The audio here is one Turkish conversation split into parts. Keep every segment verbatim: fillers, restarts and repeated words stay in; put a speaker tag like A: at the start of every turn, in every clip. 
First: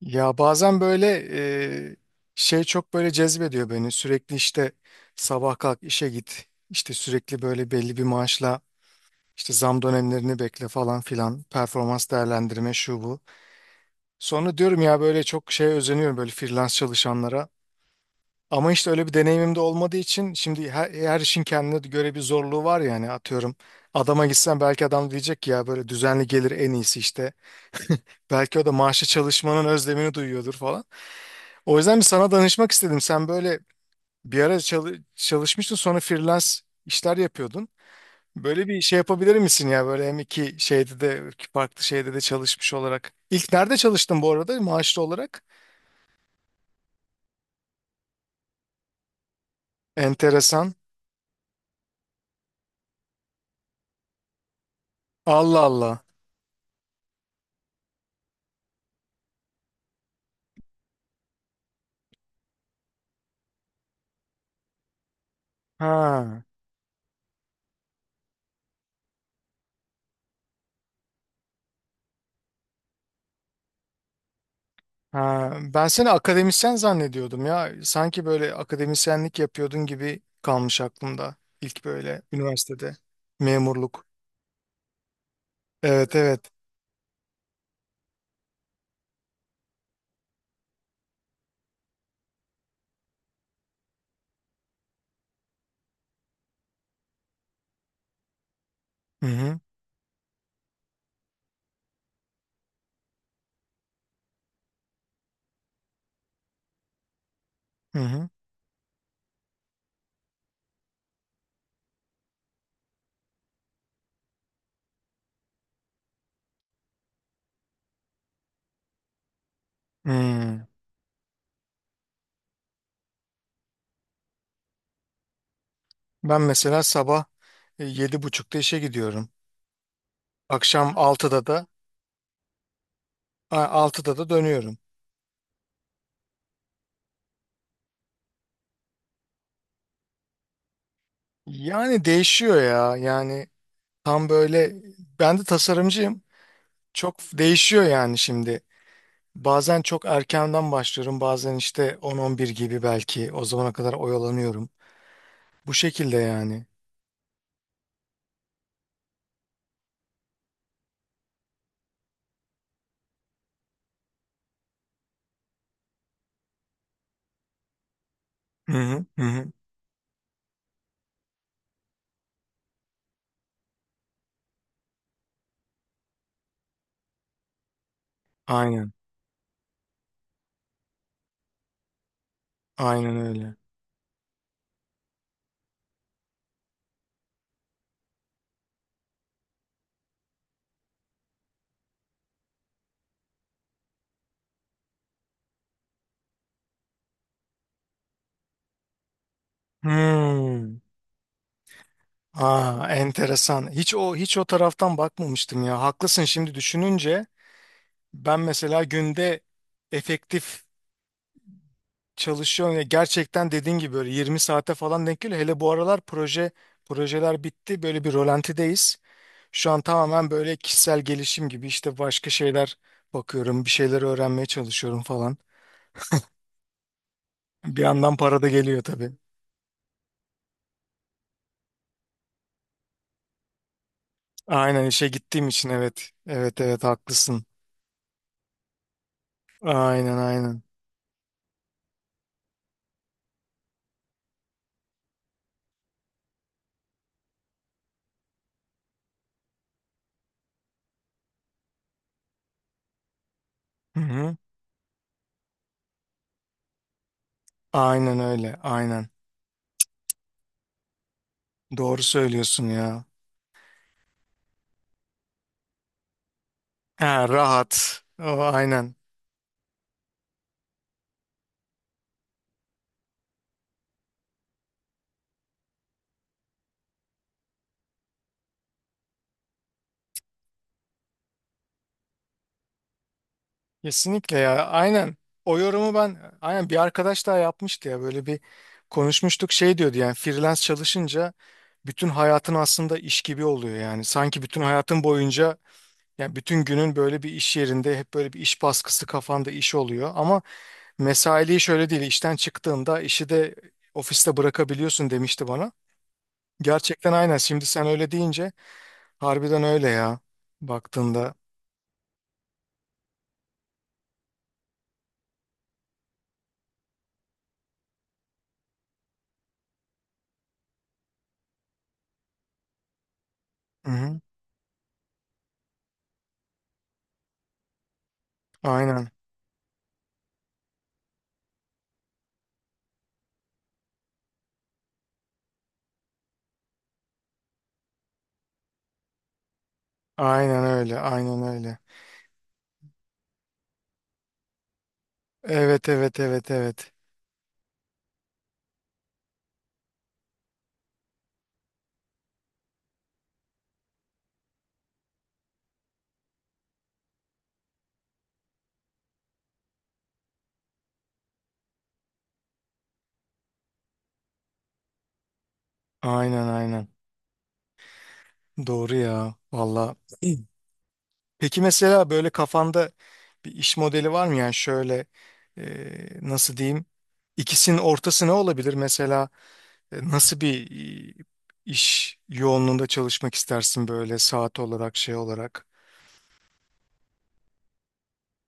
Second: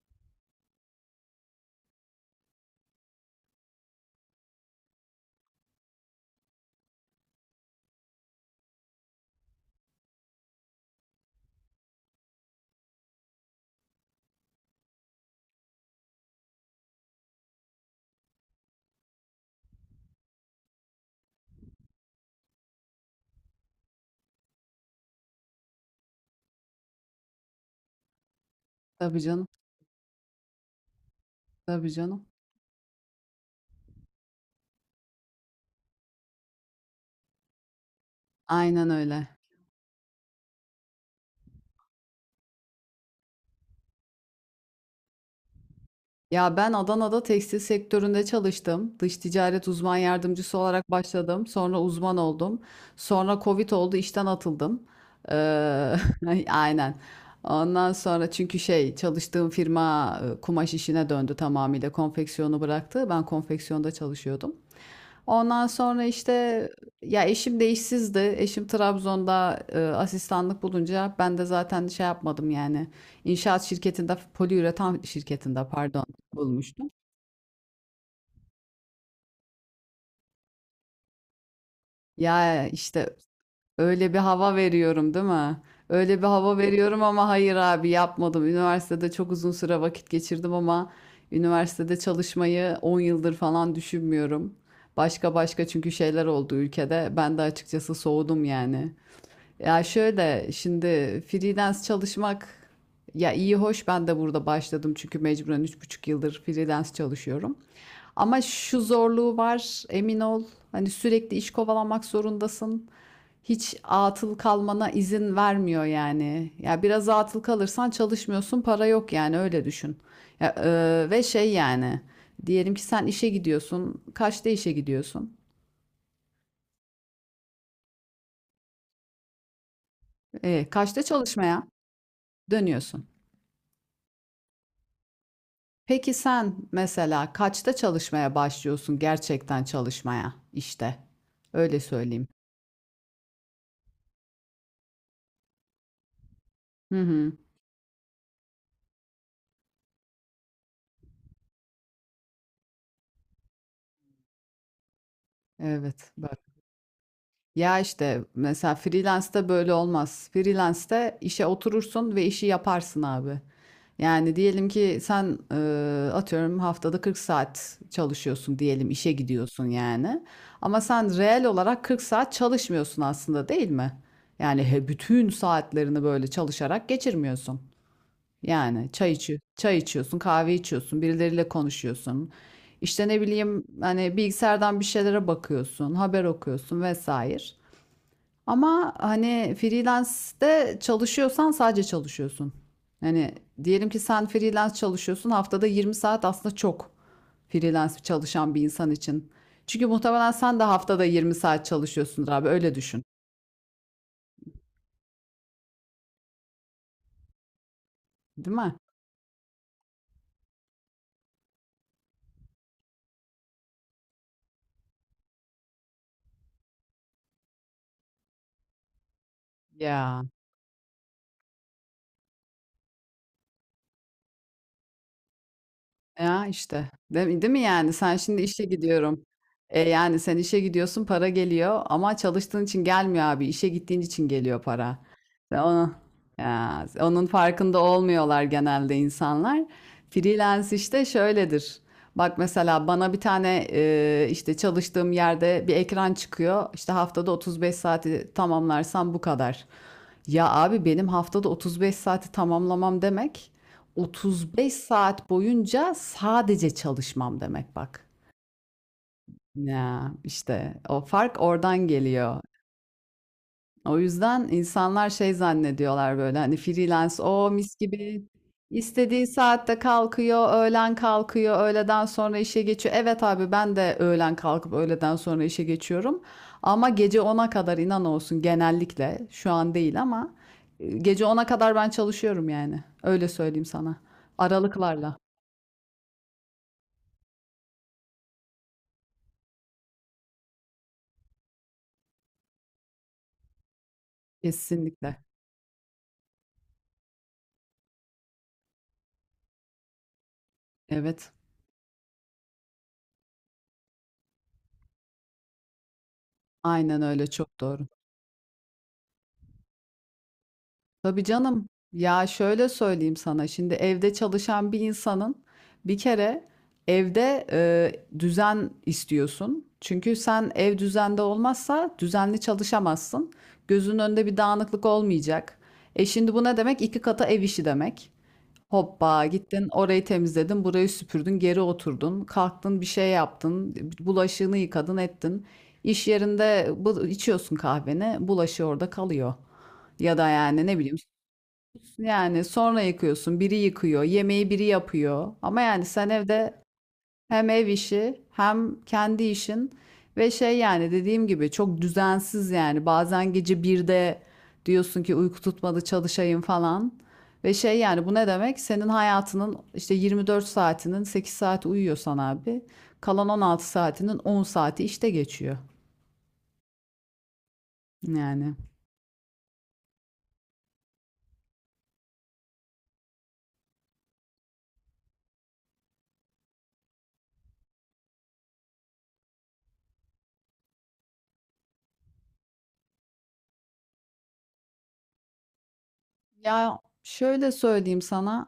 A: Ya bazen böyle e, şey çok böyle cezbediyor beni. Sürekli işte sabah kalk işe git. İşte sürekli böyle belli bir maaşla işte zam dönemlerini bekle falan filan. Performans değerlendirme şu bu. Sonra diyorum ya böyle çok şey özeniyorum böyle freelance çalışanlara. Ama işte öyle bir deneyimim de olmadığı için şimdi her, her işin kendine göre bir zorluğu var yani atıyorum. Adama gitsen belki adam diyecek ki ya böyle düzenli gelir en iyisi işte. Belki o da maaşlı
B: Tabii canım,
A: çalışmanın özlemini duyuyordur O
B: tabii
A: yüzden bir
B: canım.
A: sana danışmak istedim. Sen böyle bir ara çalı- çalışmıştın sonra freelance işler yapıyordun. Böyle bir
B: Aynen
A: şey
B: öyle.
A: yapabilir misin ya böyle hem iki şeyde de iki farklı şeyde de çalışmış olarak. İlk nerede çalıştın bu arada maaşlı olarak?
B: Ya ben Adana'da tekstil sektöründe çalıştım. Dış ticaret uzman yardımcısı
A: Enteresan.
B: olarak başladım. Sonra uzman oldum. Sonra Covid oldu, işten atıldım.
A: Allah
B: Ee,
A: Allah.
B: aynen. Ondan sonra çünkü şey çalıştığım firma e, kumaş işine döndü tamamıyla. Konfeksiyonu bıraktı. Ben konfeksiyonda çalışıyordum. Ondan sonra işte
A: Ha,
B: ya eşim de işsizdi. Eşim Trabzon'da e, asistanlık bulunca ben de zaten şey yapmadım yani. İnşaat şirketinde, poliüretan
A: ha.
B: şirketinde
A: Ben
B: pardon
A: seni akademisyen
B: bulmuştum.
A: zannediyordum ya. Sanki böyle akademisyenlik yapıyordun gibi kalmış aklımda. İlk böyle
B: Ya
A: üniversitede
B: işte
A: memurluk.
B: öyle bir hava veriyorum değil mi?
A: Evet
B: Öyle bir
A: evet.
B: hava veriyorum ama hayır abi yapmadım. Üniversitede çok uzun süre vakit geçirdim ama üniversitede çalışmayı on yıldır falan düşünmüyorum. Başka başka çünkü şeyler oldu ülkede. Ben de açıkçası soğudum yani.
A: Hı hı.
B: Ya şöyle şimdi freelance çalışmak ya iyi hoş ben de burada başladım çünkü mecburen üç buçuk yıldır freelance çalışıyorum.
A: Hı hı.
B: Ama şu zorluğu var emin ol hani sürekli iş kovalamak zorundasın. Hiç atıl kalmana izin vermiyor yani. Ya biraz atıl kalırsan çalışmıyorsun para yok yani öyle düşün. Ya,
A: Hı.
B: e, ve şey yani diyelim ki sen işe gidiyorsun kaçta işe gidiyorsun?
A: Ben mesela sabah e, yedi buçukta işe gidiyorum.
B: E,
A: Akşam
B: kaçta
A: altıda
B: çalışmaya
A: da
B: dönüyorsun?
A: a, altıda da dönüyorum.
B: Peki sen mesela kaçta çalışmaya başlıyorsun gerçekten çalışmaya işte? Öyle
A: Yani
B: söyleyeyim.
A: değişiyor ya. Yani tam böyle ben de tasarımcıyım.
B: Hı
A: Çok
B: hı.
A: değişiyor yani şimdi. Bazen çok erkenden başlıyorum. Bazen işte on on bir gibi belki. O zamana kadar oyalanıyorum. Bu
B: Evet
A: şekilde
B: bak.
A: yani.
B: Ya işte mesela freelance'de böyle olmaz. Freelance'de işe oturursun ve işi yaparsın abi. Yani diyelim ki sen e, atıyorum haftada kırk saat çalışıyorsun
A: Hı
B: diyelim
A: hı
B: işe
A: hı. hı.
B: gidiyorsun yani. Ama sen reel olarak kırk saat çalışmıyorsun aslında değil mi? Yani he, bütün saatlerini böyle çalışarak geçirmiyorsun. Yani
A: Aynen.
B: çay içiyor, çay içiyorsun, kahve içiyorsun, birileriyle konuşuyorsun. İşte
A: Aynen
B: ne
A: öyle.
B: bileyim hani bilgisayardan bir şeylere bakıyorsun, haber okuyorsun vesaire. Ama hani freelance'de çalışıyorsan sadece çalışıyorsun. Hani diyelim ki sen freelance çalışıyorsun, haftada yirmi saat aslında çok freelance çalışan bir insan için. Çünkü muhtemelen sen de
A: Hmm.
B: haftada yirmi saat çalışıyorsundur abi öyle
A: Aa,
B: düşün.
A: enteresan. Hiç o hiç o taraftan bakmamıştım ya. Haklısın şimdi düşününce. Ben
B: Değil mi?
A: mesela günde efektif çalışıyorum. Ya gerçekten dediğin gibi böyle yirmi saate falan denk geliyor. Hele bu aralar proje projeler bitti. Böyle bir rolantideyiz. Şu an
B: Ya
A: tamamen böyle kişisel gelişim gibi işte başka şeyler bakıyorum. Bir şeyler öğrenmeye çalışıyorum falan.
B: Ya, işte. Değil değil mi
A: Bir
B: yani?
A: yandan
B: Sen
A: para
B: şimdi
A: da
B: işe
A: geliyor tabii.
B: gidiyorum. E, yani sen işe gidiyorsun, para geliyor ama çalıştığın için gelmiyor abi. İşe gittiğin için geliyor
A: Aynen
B: para.
A: işe gittiğim
B: Ve
A: için
B: onu,
A: evet. Evet evet
B: ya, onun
A: haklısın.
B: farkında olmuyorlar genelde insanlar.
A: Aynen aynen.
B: Freelance işte şöyledir. Bak mesela bana bir tane e, işte çalıştığım yerde bir ekran çıkıyor. İşte haftada otuz beş saati tamamlarsam bu kadar. Ya abi benim haftada otuz beş saati tamamlamam demek.
A: Hı hı.
B: otuz beş saat boyunca sadece çalışmam demek bak.
A: Aynen öyle aynen.
B: Ya işte o fark oradan
A: Doğru
B: geliyor.
A: söylüyorsun ya.
B: O yüzden insanlar şey zannediyorlar böyle hani freelance
A: Ha,
B: o mis
A: rahat.
B: gibi
A: O, aynen.
B: istediği saatte kalkıyor, öğlen kalkıyor, öğleden sonra işe geçiyor. Evet abi ben de öğlen kalkıp öğleden sonra işe geçiyorum. Ama gece ona kadar inan olsun genellikle şu an değil ama e, gece ona kadar ben çalışıyorum yani. Öyle söyleyeyim sana.
A: Kesinlikle ya aynen
B: Aralıklarla
A: o yorumu ben aynen bir arkadaş daha yapmıştı ya böyle bir konuşmuştuk şey diyordu yani freelance çalışınca bütün hayatın aslında iş gibi oluyor yani sanki bütün hayatın
B: kesinlikle.
A: boyunca yani bütün günün böyle bir iş yerinde hep böyle bir iş baskısı kafanda iş oluyor ama
B: Evet,
A: mesailiği şöyle değil işten çıktığında işi de ofiste bırakabiliyorsun demişti bana.
B: aynen
A: Gerçekten
B: öyle,
A: aynen
B: çok
A: şimdi
B: doğru.
A: sen öyle deyince harbiden öyle ya
B: Tabii
A: baktığında.
B: canım. Ya şöyle söyleyeyim sana, şimdi evde çalışan bir insanın bir kere evde e, düzen istiyorsun. Çünkü sen ev düzende olmazsa düzenli çalışamazsın.
A: Hı
B: Gözünün
A: hı.
B: önünde bir dağınıklık olmayacak. E şimdi bu ne demek? İki kata ev işi demek.
A: Aynen
B: Hoppa gittin orayı temizledin, burayı süpürdün, geri oturdun, kalktın bir şey yaptın, bulaşığını yıkadın ettin. İş yerinde bu, içiyorsun kahveni, bulaşığı orada kalıyor. Ya da
A: aynen
B: yani ne bileyim
A: öyle aynen öyle.
B: yani sonra yıkıyorsun, biri yıkıyor, yemeği biri yapıyor. Ama yani
A: Evet
B: sen
A: evet evet
B: evde
A: evet.
B: hem ev işi hem kendi işin ve şey yani dediğim gibi çok düzensiz yani bazen gece birde diyorsun ki uyku tutmadı çalışayım falan ve şey yani bu ne demek senin hayatının işte yirmi dört saatinin sekiz saati uyuyorsan abi kalan on altı saatinin on saati işte geçiyor
A: Aynen aynen.
B: yani.
A: Doğru ya. Valla. Peki mesela böyle kafanda bir iş modeli var mı? Yani şöyle e, nasıl diyeyim? İkisinin ortası ne olabilir? Mesela e, nasıl bir e, iş yoğunluğunda çalışmak istersin böyle saat olarak şey olarak?
B: Ya şöyle söyleyeyim sana.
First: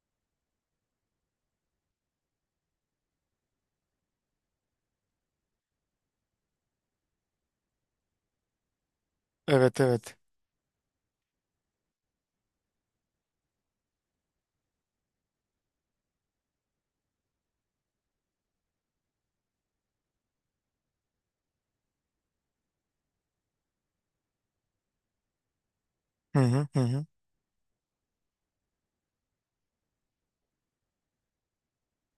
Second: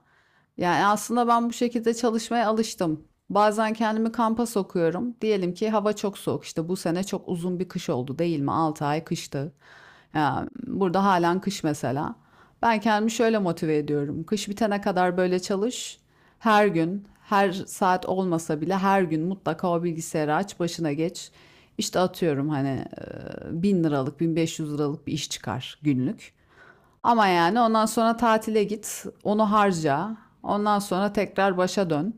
B: Yani aslında ben bu şekilde çalışmaya alıştım. Bazen kendimi kampa sokuyorum. Diyelim ki hava çok soğuk. İşte bu sene çok uzun bir kış oldu değil mi? Altı ay kıştı.
A: Evet evet.
B: Ya burada halen kış mesela. Ben kendimi şöyle motive ediyorum. Kış bitene kadar böyle çalış. Her gün, her saat olmasa bile her gün mutlaka o bilgisayarı aç, başına geç. İşte atıyorum hani e, bin liralık, bin beş yüz liralık bir iş çıkar günlük.
A: Hı hı hı hı.
B: Ama yani ondan sonra tatile git, onu harca. Ondan sonra tekrar başa dön.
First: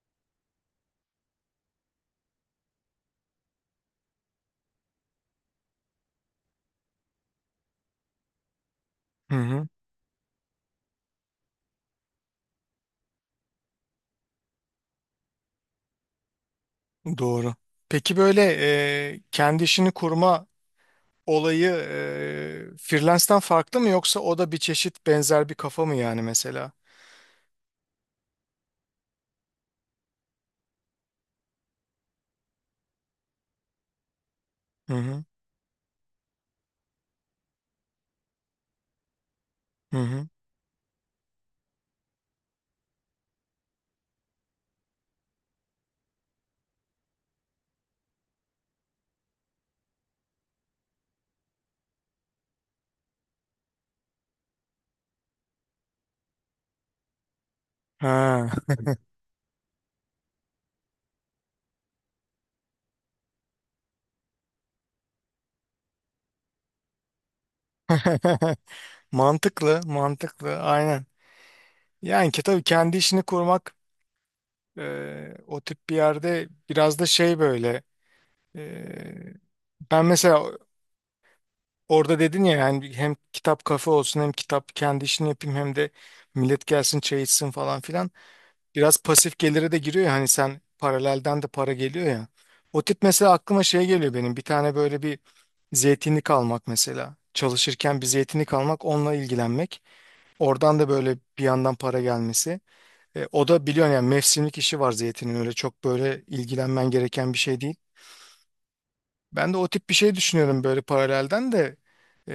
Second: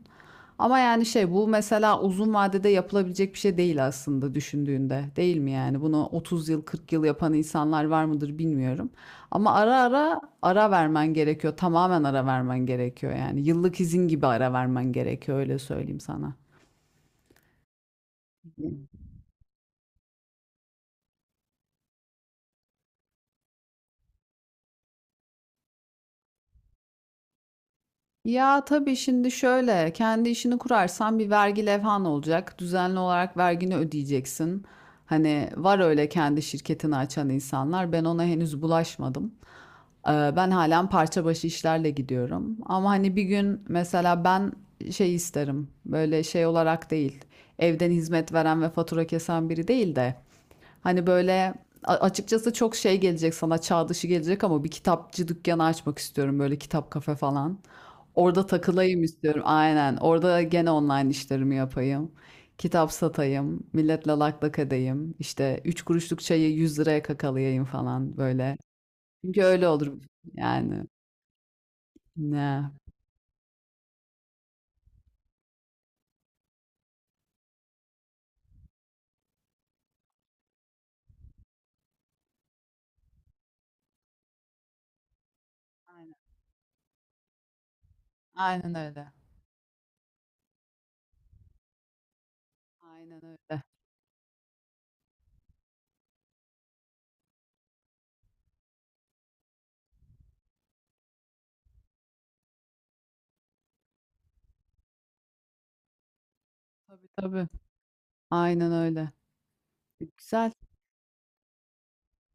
B: Ama yani şey bu mesela uzun vadede yapılabilecek bir şey değil aslında düşündüğünde. Değil mi yani? Bunu otuz yıl, kırk yıl yapan insanlar var mıdır bilmiyorum.
A: Hı
B: Ama
A: hı.
B: ara ara ara vermen gerekiyor. Tamamen ara vermen gerekiyor yani. Yıllık izin gibi ara vermen gerekiyor öyle söyleyeyim sana.
A: Doğru. Peki böyle e, kendi işini kurma olayı e, freelance'den farklı mı yoksa o da bir çeşit benzer bir kafa mı yani mesela?
B: Ya tabii şimdi şöyle, kendi işini kurarsan bir vergi levhan olacak. Düzenli olarak vergini ödeyeceksin.
A: Hı hı.
B: Hani var öyle kendi şirketini açan insanlar. Ben ona henüz bulaşmadım.
A: Hı
B: Ee,
A: hı.
B: ben halen parça başı işlerle gidiyorum. Ama hani bir gün mesela ben şey isterim. Böyle şey olarak değil. Evden hizmet veren ve fatura kesen biri değil de. Hani böyle a- açıkçası çok şey gelecek sana çağ dışı gelecek ama bir kitapçı dükkanı açmak istiyorum böyle kitap kafe falan. Orada
A: Ha.
B: takılayım istiyorum. Aynen. Orada gene online işlerimi yapayım. Kitap satayım. Milletle lak lak edeyim. İşte üç kuruşluk çayı yüz liraya kakalayayım falan böyle. Çünkü öyle
A: Mantıklı,
B: olur.
A: mantıklı.
B: Yani
A: Aynen. Yani ki tabii
B: ne?
A: kendi işini kurmak e, o tip bir yerde biraz da şey böyle e, ben mesela orada dedin ya yani hem kitap kafe olsun hem kitap kendi işini yapayım hem de
B: Aynen.
A: millet gelsin çay içsin falan filan.
B: Aynen
A: Biraz
B: öyle.
A: pasif gelire de giriyor ya hani sen paralelden de para geliyor ya. O tip
B: Aynen
A: mesela aklıma
B: öyle.
A: şey geliyor benim bir tane böyle bir zeytinlik almak mesela. Çalışırken bir zeytinlik almak onunla ilgilenmek. Oradan da böyle bir yandan para gelmesi. E, o da biliyorsun yani mevsimlik işi var zeytinin öyle çok böyle ilgilenmen
B: Tabii
A: gereken bir
B: tabii.
A: şey değil.
B: Aynen öyle.
A: Ben de o tip bir şey
B: Güzel.
A: düşünüyorum böyle paralelden de. E,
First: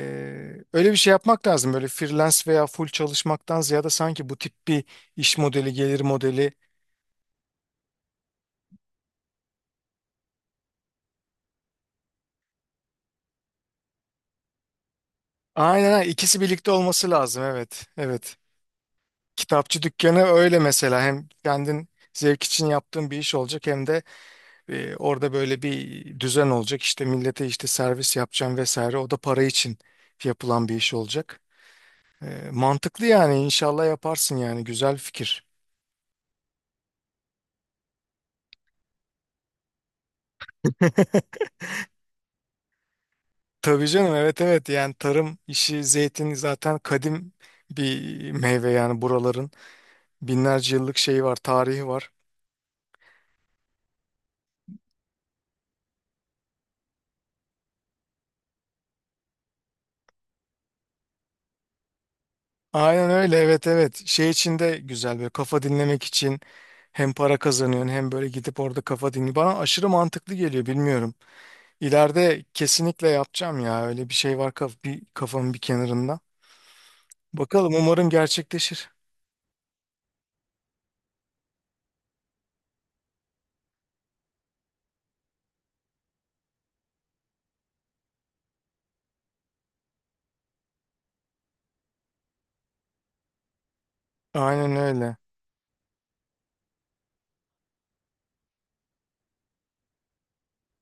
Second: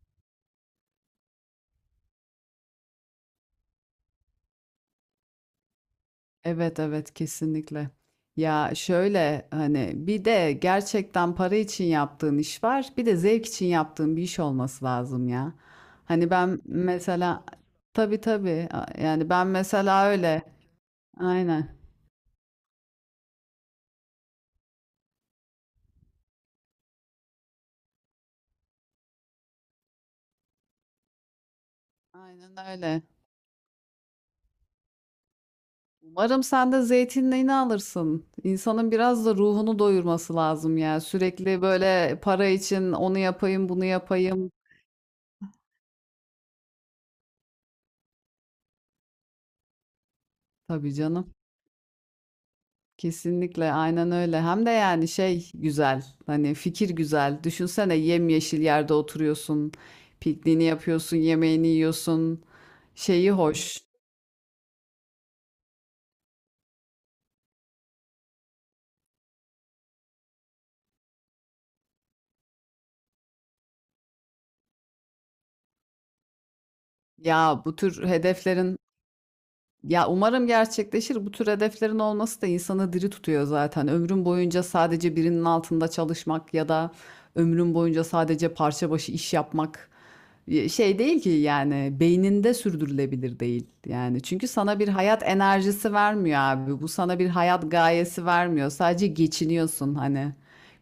A: Öyle bir şey yapmak lazım böyle freelance veya full çalışmaktan ziyade sanki bu tip bir iş modeli gelir modeli
B: Evet evet kesinlikle. Ya şöyle hani bir de gerçekten para için yaptığın iş var. Bir de zevk için yaptığın bir iş olması lazım ya.
A: Aynen aynen.
B: Hani
A: ikisi
B: ben
A: birlikte olması lazım
B: mesela
A: evet.
B: tabii
A: Evet.
B: tabii a- yani ben
A: Kitapçı
B: mesela
A: dükkanı
B: öyle.
A: öyle mesela hem
B: Aynen.
A: kendin zevk için yaptığın bir iş olacak hem de e, orada böyle bir düzen olacak. İşte millete işte servis yapacağım vesaire. O da para için yapılan bir iş olacak. E,
B: Aynen öyle.
A: mantıklı yani inşallah yaparsın yani güzel fikir.
B: Umarım sen de zeytinliğini alırsın. İnsanın biraz da ruhunu doyurması lazım ya. Sürekli böyle para için onu yapayım, bunu
A: Tabii canım evet
B: yapayım.
A: evet yani tarım işi zeytin zaten kadim bir meyve yani buraların binlerce
B: Tabii
A: yıllık şeyi
B: canım.
A: var tarihi var.
B: Kesinlikle aynen öyle. Hem de yani şey güzel. Hani fikir güzel. Düşünsene yemyeşil yerde oturuyorsun. Pikniğini yapıyorsun, yemeğini yiyorsun.
A: Aynen
B: Şeyi
A: öyle evet
B: hoş.
A: evet. Şey için de güzel böyle kafa dinlemek için hem para kazanıyorsun hem böyle gidip orada kafa dinli. Bana aşırı mantıklı geliyor bilmiyorum. İleride kesinlikle yapacağım ya öyle bir şey var kaf bir kafamın bir kenarında.
B: Ya
A: Bakalım
B: bu tür
A: umarım
B: hedeflerin
A: gerçekleşir.
B: Ya umarım gerçekleşir. Bu tür hedeflerin olması da insanı diri tutuyor zaten. Ömrün boyunca sadece birinin altında çalışmak ya da ömrün boyunca sadece parça başı iş yapmak e, şey değil ki yani beyninde sürdürülebilir değil. Yani çünkü
A: Aynen
B: sana bir
A: öyle.
B: hayat enerjisi vermiyor abi. Bu sana bir hayat gayesi vermiyor. Sadece geçiniyorsun hani.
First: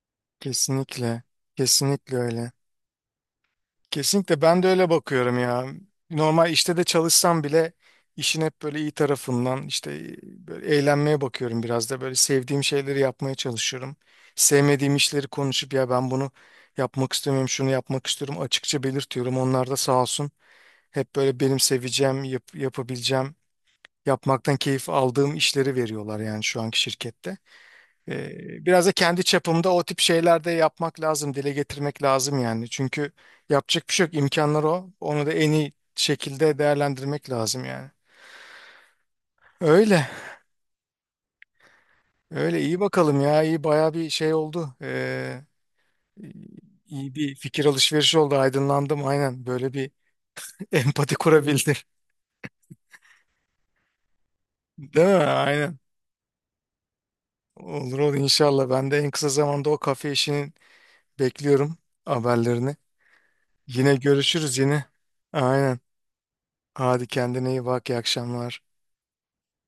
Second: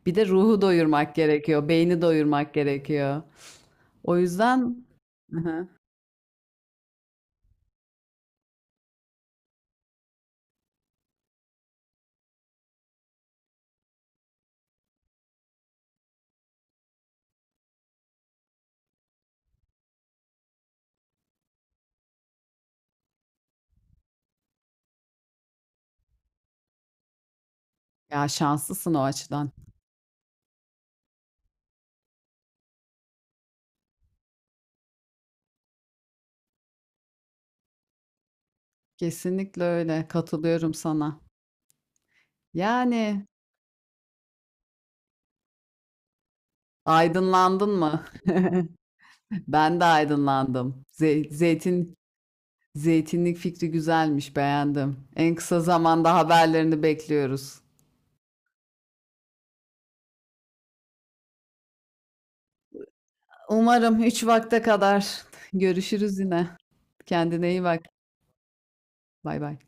B: Bir de ruhu doyurmak
A: Kesinlikle.
B: gerekiyor, beyni
A: Kesinlikle öyle.
B: doyurmak gerekiyor. O
A: Kesinlikle ben de
B: yüzden.
A: öyle bakıyorum
B: Hı
A: ya.
B: hı.
A: Normal işte de çalışsam bile işin hep böyle iyi tarafından işte böyle eğlenmeye bakıyorum biraz da böyle sevdiğim şeyleri yapmaya çalışıyorum. Sevmediğim işleri konuşup ya ben bunu yapmak istemiyorum, şunu yapmak istiyorum açıkça belirtiyorum. Onlar da sağ olsun hep böyle benim seveceğim, yap- yapabileceğim, yapmaktan keyif aldığım işleri veriyorlar yani şu anki şirkette.
B: Ya
A: Ee, biraz da
B: şanslısın o
A: kendi
B: açıdan.
A: çapımda o tip şeyler de yapmak lazım, dile getirmek lazım yani. Çünkü yapacak bir şey yok, imkanlar o. Onu da en iyi şekilde değerlendirmek lazım yani.
B: Kesinlikle
A: Öyle,
B: öyle, katılıyorum sana.
A: öyle iyi bakalım
B: Yani,
A: ya, iyi baya bir şey oldu. Ee, iyi bir fikir
B: aydınlandın mı?
A: alışverişi oldu, aydınlandım aynen. Böyle
B: Ben de
A: bir
B: aydınlandım.
A: empati
B: Zey
A: kurabildim.
B: zeytin zeytinlik fikri güzelmiş, beğendim.
A: Değil mi?
B: En kısa
A: Aynen.
B: zamanda haberlerini bekliyoruz.
A: Olur olur inşallah. Ben de en kısa zamanda o kafe işini bekliyorum haberlerini. Yine
B: Umarım üç
A: görüşürüz
B: vakte
A: yine.
B: kadar.
A: Aynen.
B: Görüşürüz yine.
A: Hadi kendine
B: Kendine iyi
A: iyi
B: bak.
A: bak. İyi akşamlar.
B: Bay bay.